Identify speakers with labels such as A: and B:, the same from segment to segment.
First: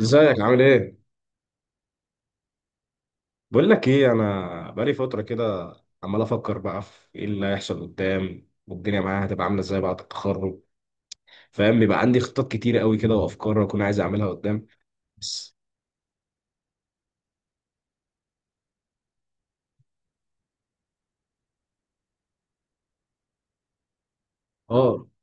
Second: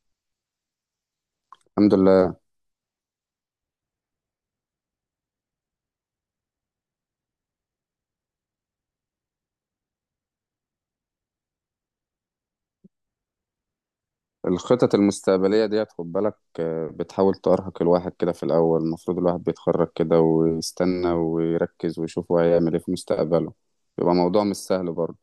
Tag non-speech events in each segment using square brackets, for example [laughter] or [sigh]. A: ازيك عامل ايه؟
B: الحمد لله.
A: بقول لك ايه انا بقالي فترة كده عمال افكر بقى في ايه اللي هيحصل قدام والدنيا معايا هتبقى عاملة ازاي بعد التخرج فاهم بيبقى عندي خطط كتير قوي كده وافكار اكون عايز اعملها قدام
B: الخطط
A: بس
B: المستقبلية ديت، خد بالك. بتحاول تأرهق الواحد كده في الأول. المفروض الواحد بيتخرج كده ويستنى ويركز ويشوف هو هيعمل إيه في مستقبله. بيبقى موضوع مش سهل
A: اه
B: برضه.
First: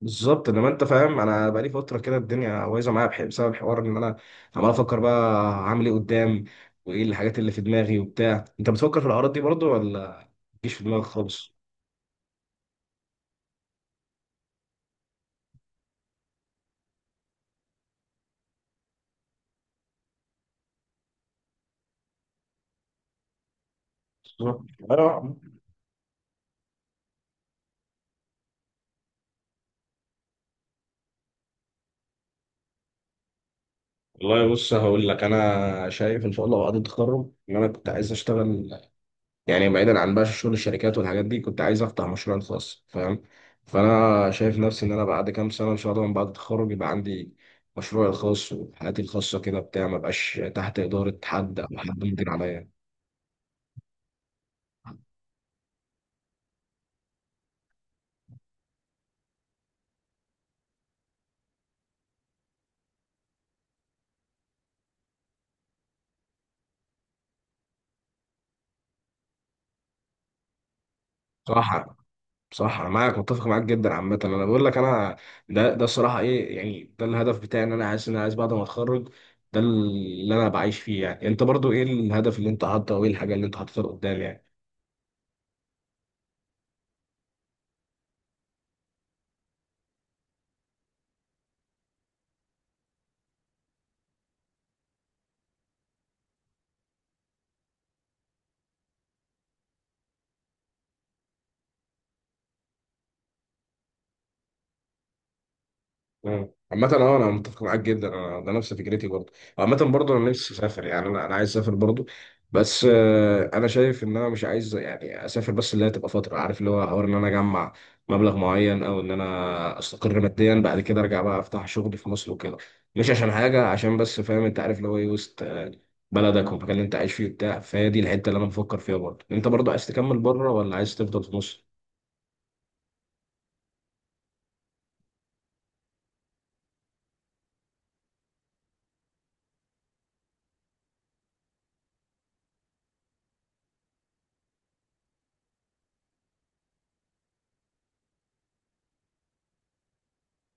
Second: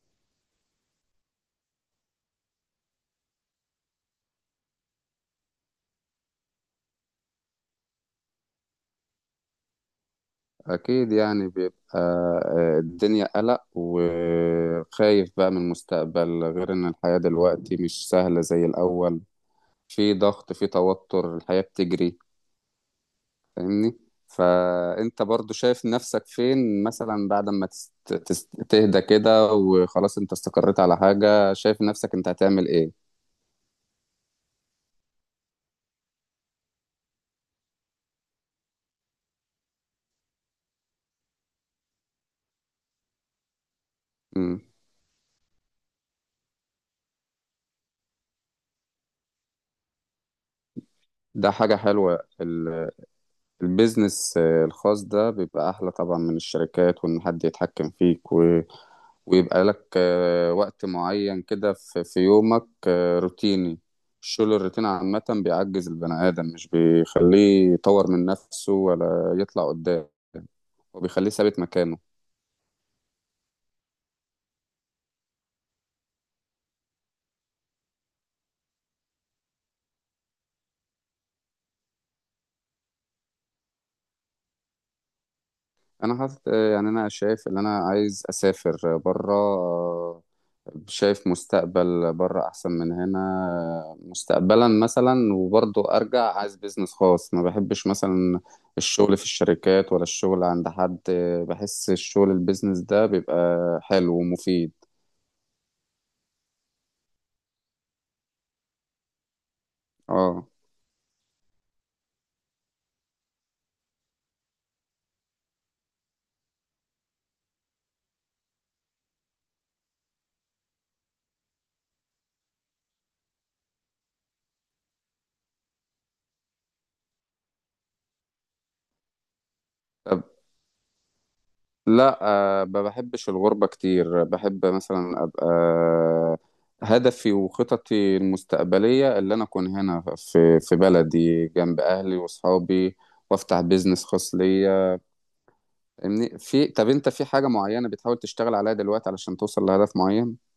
A: بالظبط انما انت فاهم انا بقالي فترة كده الدنيا بايظة معايا بسبب الحوار ان انا عمال افكر بقى هعمل ايه قدام وايه الحاجات اللي في دماغي وبتاع انت بتفكر في الاعراض دي برضو ولا مفيش في دماغك
B: أكيد يعني
A: خالص؟
B: بيبقى الدنيا قلق وخايف بقى من المستقبل، غير إن الحياة دلوقتي مش سهلة زي الأول. في ضغط، في توتر، الحياة بتجري، فاهمني؟
A: بالظبط.
B: فانت برضو شايف نفسك فين مثلا بعد ما تهدى كده وخلاص انت استقريت على حاجة، شايف نفسك انت هتعمل ايه؟
A: والله بص هقول لك انا شايف ان شاء الله بعد التخرج ان انا كنت عايز اشتغل يعني بعيدا عن بقى شغل الشركات والحاجات دي كنت عايز افتح مشروع خاص فاهم فانا شايف
B: مم.
A: نفسي ان انا بعد كام سنه ان شاء الله من بعد التخرج يبقى عندي مشروعي الخاص وحياتي الخاصه كده بتاع ما بقاش تحت اداره
B: ده
A: حد او
B: حاجة
A: حد
B: حلوة
A: مدير عليا.
B: البيزنس الخاص ده بيبقى احلى طبعا من الشركات، وان حد يتحكم فيك ويبقى لك وقت معين كده في يومك روتيني. الشغل الروتين عامة بيعجز البني آدم، مش بيخليه يطور من نفسه ولا يطلع قدام، وبيخليه ثابت
A: صراحه
B: مكانه.
A: صح انا معاك متفق معاك جدا عامه انا بقول لك انا ده الصراحه ايه يعني ده الهدف بتاعي ان انا عايز بعد ما اتخرج ده اللي انا بعيش فيه. يعني انت برضو ايه الهدف اللي انت حاطه وايه الحاجه اللي انت حاططها قدام يعني.
B: انا حاطط يعني انا شايف ان انا عايز اسافر بره. شايف مستقبل بره احسن من هنا مستقبلا مثلا، وبرضه ارجع عايز بيزنس خاص. ما بحبش مثلا الشغل في الشركات، ولا الشغل عند حد. بحس الشغل البيزنس ده بيبقى حلو ومفيد.
A: مم. عامة اه انا متفق معاك جدا انا ده نفس فكرتي برضه. عامة برضه انا
B: اه.
A: نفسي اسافر، يعني انا عايز اسافر برضه. بس انا شايف ان انا مش عايز يعني اسافر بس، اللي هي تبقى فترة عارف اللي هو حوار ان انا اجمع مبلغ معين او ان انا استقر ماديا بعد كده ارجع بقى افتح شغل في مصر وكده. مش عشان حاجة عشان بس فاهم انت عارف اللي هو ايه وسط بلدك والمكان اللي انت عايش فيه وبتاع. فهي دي الحتة اللي انا بفكر فيها. برضه انت برضه عايز تكمل بره ولا عايز تفضل في مصر؟
B: لا، ما بحبش الغربة كتير. بحب مثلا أبقى. هدفي وخططي المستقبلية اللي أنا أكون هنا في بلدي جنب أهلي وأصحابي، وأفتح بيزنس خاص ليا. في طب، أنت في حاجة معينة بتحاول تشتغل عليها دلوقتي علشان توصل لهدف معين؟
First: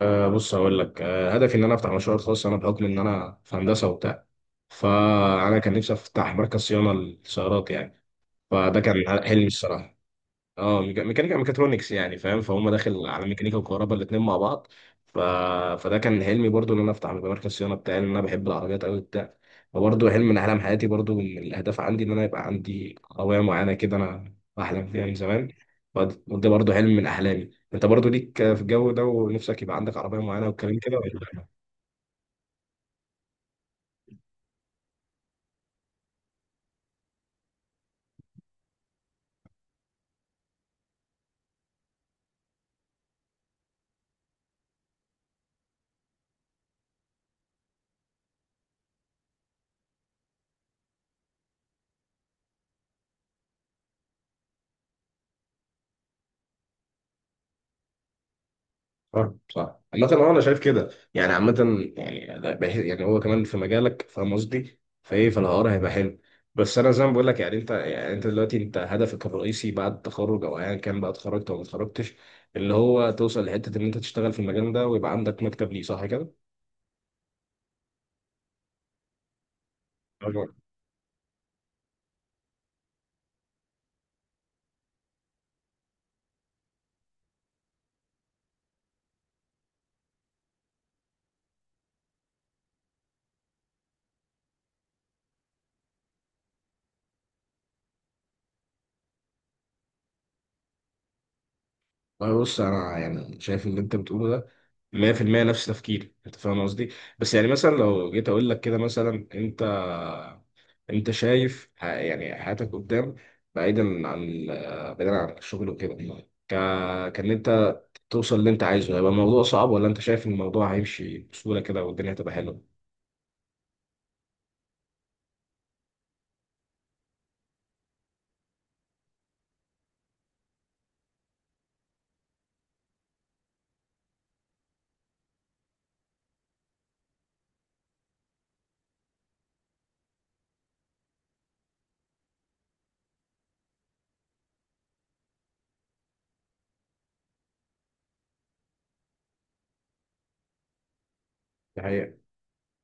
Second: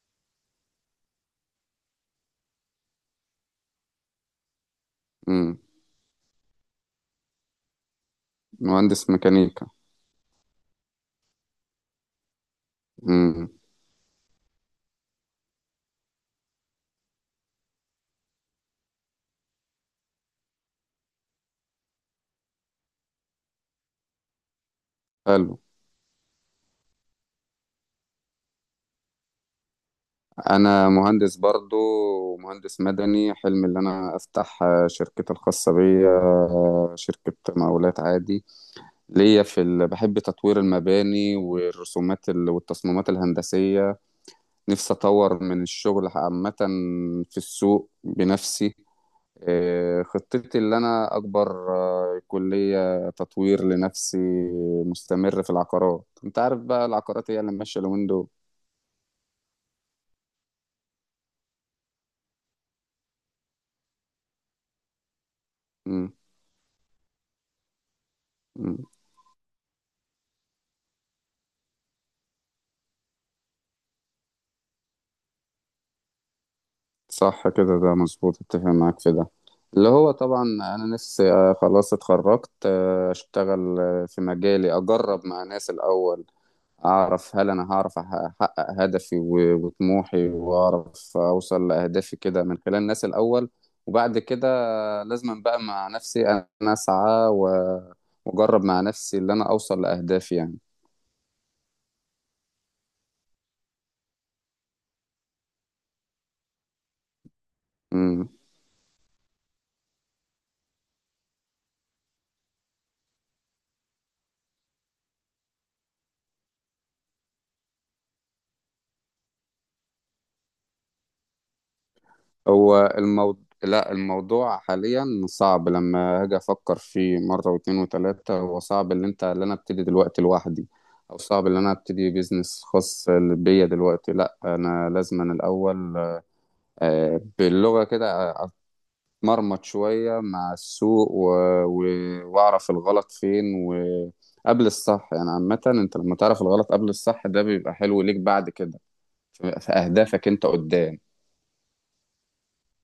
A: أه بص هقول لك أه هدفي ان انا افتح مشروع خاص. انا بحكم ان انا في هندسه وبتاع فانا
B: مم.
A: كان نفسي افتح مركز صيانه للسيارات يعني. فده كان
B: مهندس
A: حلمي
B: ميكانيكا.
A: الصراحه. اه ميكانيكا، ميكاترونكس يعني فاهم. فهم داخل على
B: مم.
A: ميكانيكا وكهرباء الاثنين مع بعض. ف... فده كان حلمي برضو ان انا افتح مركز صيانه بتاعي لان انا بحب العربيات قوي بتاع. فبرضه حلم من احلام حياتي، برضو من الاهداف عندي ان انا يبقى عندي عربيه معينه كده انا بحلم فيها من زمان.
B: حلو.
A: وده برضو حلم من احلامي. انت برضو ليك في الجو ده ونفسك يبقى عندك عربيه معينه والكلام
B: أنا
A: كده
B: مهندس
A: ولا؟
B: برضو، مهندس مدني. حلمي اللي أنا أفتح شركتي الخاصة بيا، شركة مقاولات عادي ليا. بحب تطوير المباني والرسومات والتصميمات الهندسية. نفسي أطور من الشغل عامة في السوق بنفسي. خطتي اللي أنا أكبر، كلية تطوير لنفسي. مستمر في العقارات. أنت عارف بقى العقارات هي اللي ماشية اليومين دول.
A: صح صح. عامة اه انا شايف كده يعني. عامة يعني ده بحس يعني هو كمان في مجالك فاهم قصدي، فايه فالحوار هيبقى
B: مم.
A: حلو. بس انا زي ما بقول لك، يعني انت يعني انت دلوقتي انت
B: مم.
A: هدفك الرئيسي بعد التخرج او ايا كان بقى اتخرجت او ما اتخرجتش اللي هو توصل لحتة ان انت تشتغل في المجال ده ويبقى عندك مكتب ليه، صح كده؟
B: صح كده، ده مظبوط، اتفق معاك في ده. اللي هو طبعا
A: أيوة.
B: انا نفسي خلاص اتخرجت اشتغل في مجالي، اجرب مع ناس الاول. أعرف هل أنا هعرف أحقق هدفي وطموحي، وأعرف أوصل لأهدافي كده من خلال الناس الأول. وبعد كده لازم بقى مع نفسي أنا أسعى وأجرب مع نفسي اللي أنا أوصل لأهدافي يعني.
A: والله بص انا يعني شايف اللي انت بتقوله ده 100% نفس تفكيري انت فاهم قصدي. بس يعني مثلا لو جيت
B: مم.
A: اقول لك كده مثلا انت، انت شايف يعني حياتك قدام بعيدا عن بعيدا عن الشغل وكده، ك... كان انت توصل اللي انت عايزه هيبقى الموضوع صعب ولا انت شايف ان الموضوع هيمشي بسهولة كده والدنيا هتبقى حلوة؟
B: هو الموضوع، لا الموضوع حاليا صعب، لما أجي أفكر فيه مرة واتنين وتلاتة هو صعب. اللي أنت اللي أنا أبتدي دلوقتي لوحدي، أو صعب اللي أنا أبتدي بيزنس خاص بيا دلوقتي. لا أنا لازم أنا الأول باللغة كده مرمط شوية مع السوق و... وأعرف الغلط فين وقبل الصح. يعني عامة أنت لما تعرف الغلط قبل الصح ده بيبقى حلو ليك بعد كده في أهدافك أنت قدام.
A: دي حقيقة.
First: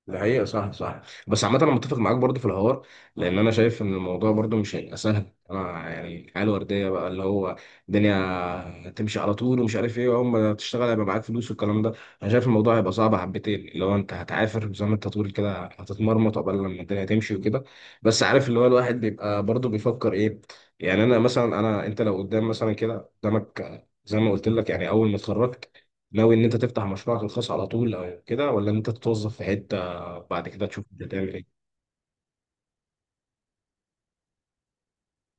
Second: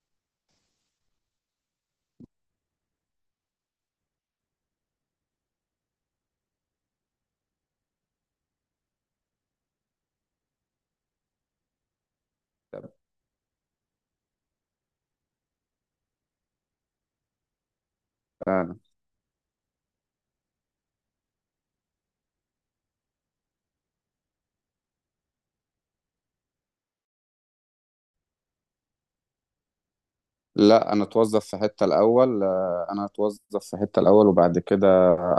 A: ده حقيقة صح صح. بس عامة أنا متفق معاك برضو في الحوار لأن أنا شايف إن الموضوع برضو مش هيبقى سهل. أنا يعني الحياة الوردية بقى اللي هو الدنيا تمشي على طول ومش عارف إيه وأول ما تشتغل هيبقى معاك فلوس والكلام ده. أنا شايف الموضوع هيبقى صعب حبتين، اللي هو أنت هتعافر زي ما أنت تقول كده، هتتمرمط قبل لما الدنيا تمشي وكده. بس عارف اللي هو
B: فعلا.
A: الواحد بيبقى برضو بيفكر إيه. يعني أنا مثلا أنا أنت لو قدام مثلا كده قدامك زي ما قلت لك يعني أول ما اتخرجت ناوي إن أنت تفتح مشروعك الخاص على طول أو كده، ولا إن أنت تتوظف في حتة بعد كده تشوف
B: لا،
A: انت
B: أنا
A: تعمل
B: أتوظف
A: ايه؟
B: في حتة الأول. أنا أتوظف في حتة الأول وبعد كده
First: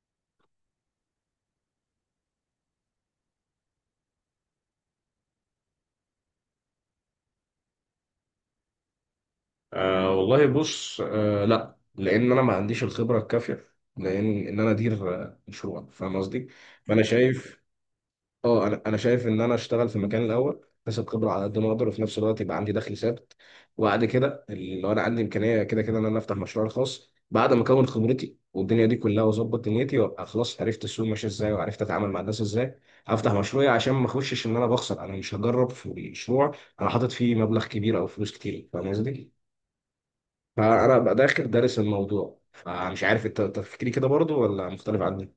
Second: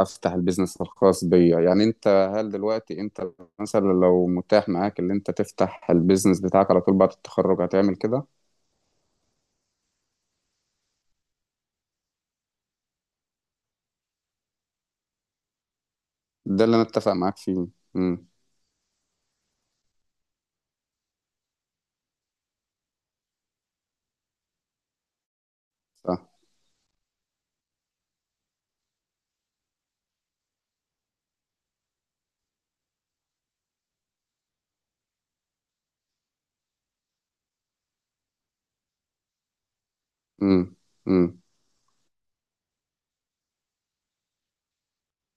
B: أفتح البيزنس الخاص بيا. يعني أنت، هل دلوقتي أنت مثلا لو متاح معاك اللي أنت تفتح البيزنس بتاعك على طول بعد التخرج هتعمل كده؟
A: آه والله بص آه لا لان انا ما عنديش الخبره الكافيه لان ان انا ادير مشروع فاهم قصدي.
B: ده اللي أنا
A: فانا
B: أتفق معاك
A: شايف.
B: فيه. امم
A: اه انا شايف ان انا اشتغل في مكان الاول اكتسب خبره على قد ما اقدر وفي نفس الوقت يبقى عندي دخل ثابت. وبعد كده لو انا عندي امكانيه كده كده ان انا افتح
B: صح.
A: مشروع خاص بعد ما اكون خبرتي والدنيا دي كلها واظبط دنيتي وابقى خلاص عرفت السوق ماشي ازاي وعرفت اتعامل مع الناس ازاي هفتح مشروعي، عشان ما اخشش ان انا بخسر. انا مش هجرب في مشروع انا حاطط فيه مبلغ كبير او فلوس كتير فاهم قصدي؟ فانا ابقى
B: امم
A: داخل دارس الموضوع. فمش عارف انت تفكيري كده برضو ولا مختلف عني؟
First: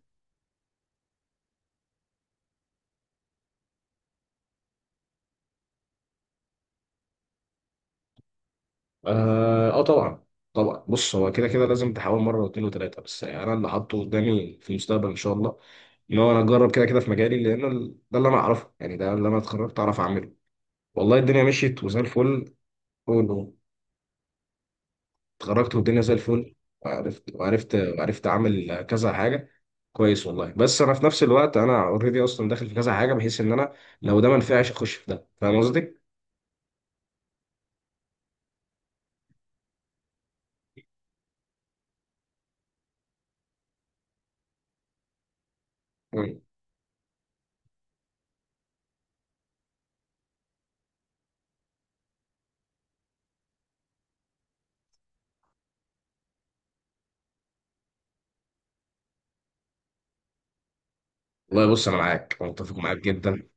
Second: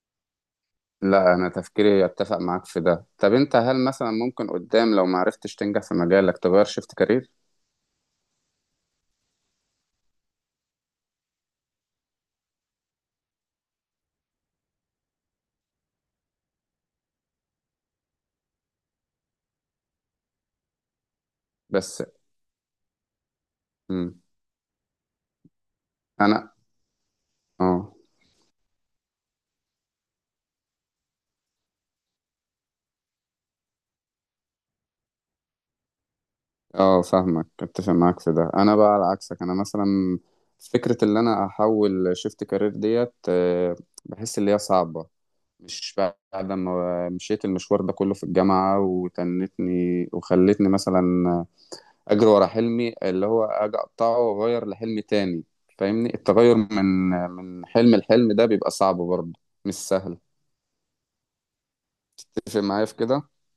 B: لا انا تفكيري يتفق معاك في ده. طب انت هل مثلا ممكن قدام لو ما عرفتش تنجح في مجالك تغير شيفت كارير؟
A: اه آه طبعا. طبعا بص هو كده كده لازم تحاول مره واثنين وثلاثه. بس يعني انا اللي حاطه قدامي في المستقبل ان شاء الله ان هو انا اجرب كده كده في مجالي لان ده اللي انا اعرفه، يعني ده اللي انا اتخرجت اعرف اعمله. والله الدنيا مشيت وزي
B: بس.
A: الفل. أول- ما
B: امم
A: اتخرجت والدنيا زي
B: انا.
A: الفل وعرفت
B: اه.
A: وعرفت اعمل كذا حاجه كويس. والله بس انا في نفس الوقت انا اوريدي اصلا داخل في كذا حاجه بحيث ان انا لو ده ما نفعش اخش في ده فاهم قصدي؟
B: اه فاهمك، اتفق معاك في ده. انا بقى على عكسك. انا مثلا فكرة اللي انا احول شيفت كارير ديت بحس اللي هي صعبة. مش
A: مم.
B: بعد ما مشيت المشوار ده كله في الجامعة وتنتني وخلتني مثلا اجري ورا حلمي، اللي هو اجي اقطعه واغير لحلم تاني. فاهمني؟ التغير من حلم لحلم ده بيبقى صعب برضه، مش سهل.
A: والله بص انا معاك، أنا
B: تتفق
A: متفق
B: معايا في
A: معاك
B: كده.
A: جدا،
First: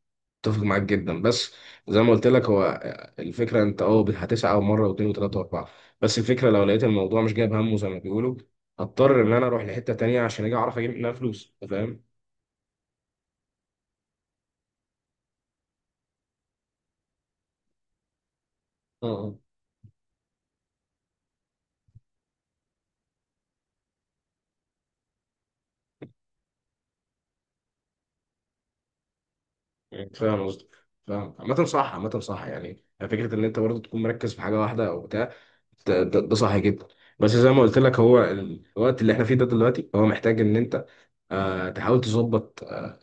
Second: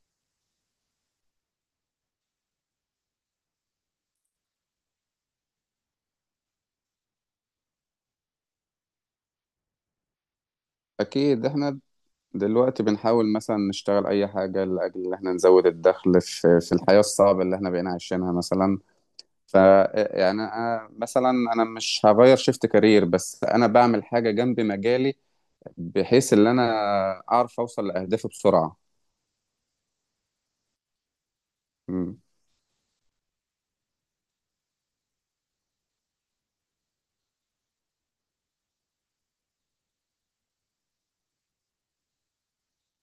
A: اتفق معاك جدا. بس زي ما قلت لك هو الفكره انت اه هتسعى مره واثنين وثلاثه واربعه. بس الفكره لو لقيت الموضوع مش جايب همه زي ما بيقولوا هضطر ان انا اروح لحته تانيه عشان اجي اعرف اجيب منها
B: اكيد
A: فلوس أنت
B: احنا
A: فاهم؟
B: دلوقتي بنحاول مثلا نشتغل اي حاجه لاجل ان احنا نزود الدخل في الحياه الصعبه اللي احنا بقينا عايشينها مثلا.
A: اه
B: ف، يعني أنا مثلا انا مش هغير شيفت كارير، بس انا بعمل حاجه جنب مجالي بحيث ان انا اعرف اوصل لاهدافي بسرعه.
A: آه. فاهم قصدي. فاهم عامة صح.
B: مم.
A: عامة صح. يعني فكرة إن أنت برضه تكون مركز في حاجة واحدة أو بتاع، ده صح جدا. بس زي ما قلت لك هو الوقت اللي إحنا فيه ده دلوقتي هو محتاج إن أنت آه تحاول تظبط آه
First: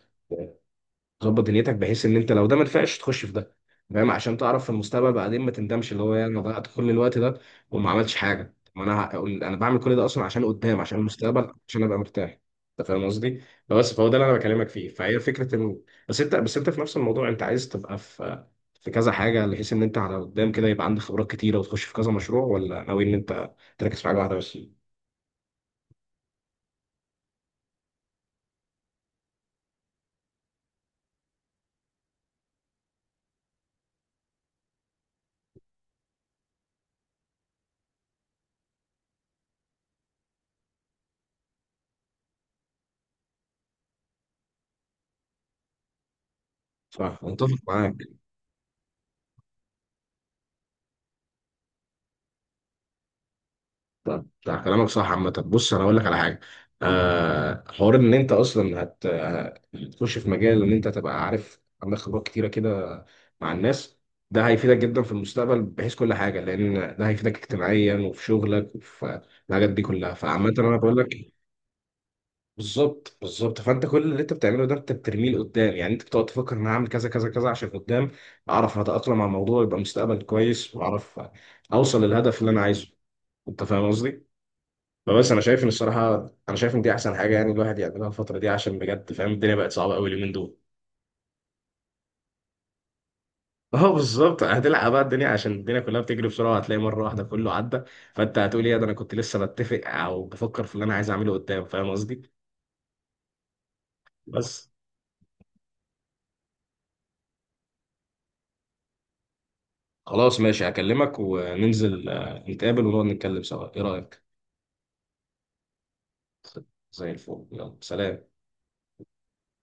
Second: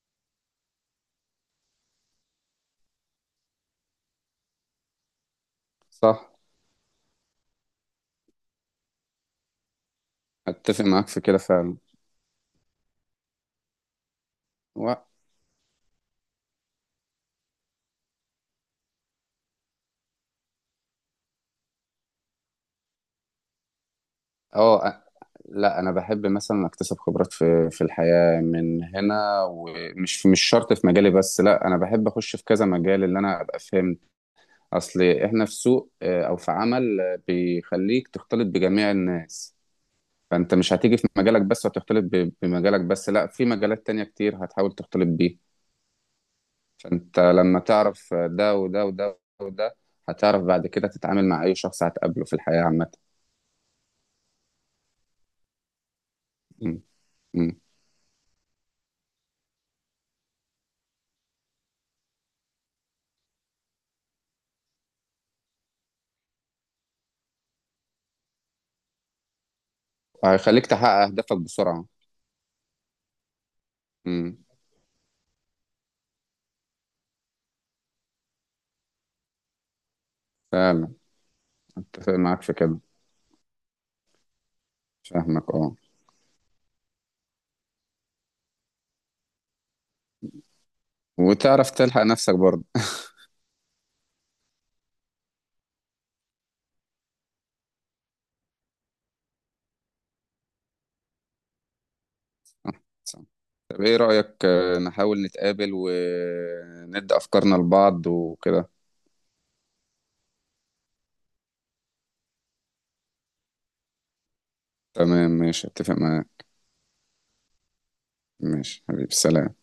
A: ظبط دنيتك بحيث ان انت لو ده ما نفعش تخش في ده فاهم، عشان تعرف في المستقبل بعدين ما تندمش اللي هو يعني
B: صح.
A: انا ضيعت كل الوقت ده وما عملتش حاجه. طب ما انا انا بعمل كل ده اصلا عشان قدام،
B: اتفق
A: عشان
B: معاك في كده
A: المستقبل،
B: فعلا.
A: عشان ابقى مرتاح. انت فاهم قصدي؟ بس فهو ده اللي انا بكلمك فيه. فهي فكره انه بس انت في نفس الموضوع انت عايز تبقى في في كذا حاجه بحيث ان انت على قدام كده يبقى عندك خبرات كتيره وتخش في كذا مشروع، ولا ناوي ان انت تركز في حاجه واحده بس؟
B: اه. لا انا بحب مثلا اكتسب خبرات في الحياه من هنا، ومش مش شرط في مجالي بس، لا انا بحب اخش في كذا مجال اللي انا ابقى فاهم. اصل احنا في سوق او في عمل بيخليك تختلط بجميع الناس. فانت مش هتيجي في مجالك بس وتختلط بمجالك بس، لا في مجالات تانية كتير هتحاول تختلط بيه.
A: صح
B: فانت
A: متفق
B: لما
A: معاك.
B: تعرف ده وده وده وده هتعرف بعد كده تتعامل مع اي شخص هتقابله في الحياه عامه.
A: طب ده كلامك صح. عامة بص انا اقول لك على حاجة،
B: م- م.
A: آه حوار ان انت اصلا هتخش في مجال ان انت تبقى عارف عندك خبرات كتيرة كده مع الناس ده هيفيدك جدا في المستقبل بحيث كل حاجة لان ده هيفيدك اجتماعيا وفي شغلك وفي الحاجات دي كلها. فعامة
B: وهيخليك
A: انا
B: تحقق
A: بقول لك
B: اهدافك بسرعه.
A: بالظبط بالظبط. فانت كل اللي انت
B: م.
A: بتعمله ده انت بترميه لقدام، يعني انت بتقعد تفكر ان انا هعمل كذا كذا كذا عشان قدام اعرف اتأقلم مع الموضوع يبقى مستقبل كويس
B: فعلا.
A: واعرف اوصل
B: اتفق
A: للهدف
B: معاك
A: اللي
B: في
A: انا
B: كده.
A: عايزه. انت فاهم قصدي؟ فبس انا
B: فاهمك
A: شايف ان
B: اه.
A: الصراحه انا شايف ان دي احسن حاجه يعني الواحد يعملها الفتره دي عشان بجد فاهم الدنيا بقت صعبه قوي اليومين دول.
B: وتعرف تلحق نفسك برضه.
A: [laughs] اه بالظبط هتلعب بقى الدنيا عشان الدنيا كلها بتجري بسرعه، هتلاقي مره واحده كله عدى فانت هتقول ايه ده انا كنت لسه بتفق او بفكر في اللي انا عايز اعمله قدام فاهم قصدي.
B: طب ايه رأيك
A: بس
B: نحاول نتقابل وندي افكارنا لبعض وكده.
A: خلاص ماشي هكلمك وننزل نتقابل ونقعد نتكلم سوا ايه رايك.
B: تمام ماشي، اتفق معاك.
A: زي الفل يلا سلام.
B: ماشي حبيبي، سلام.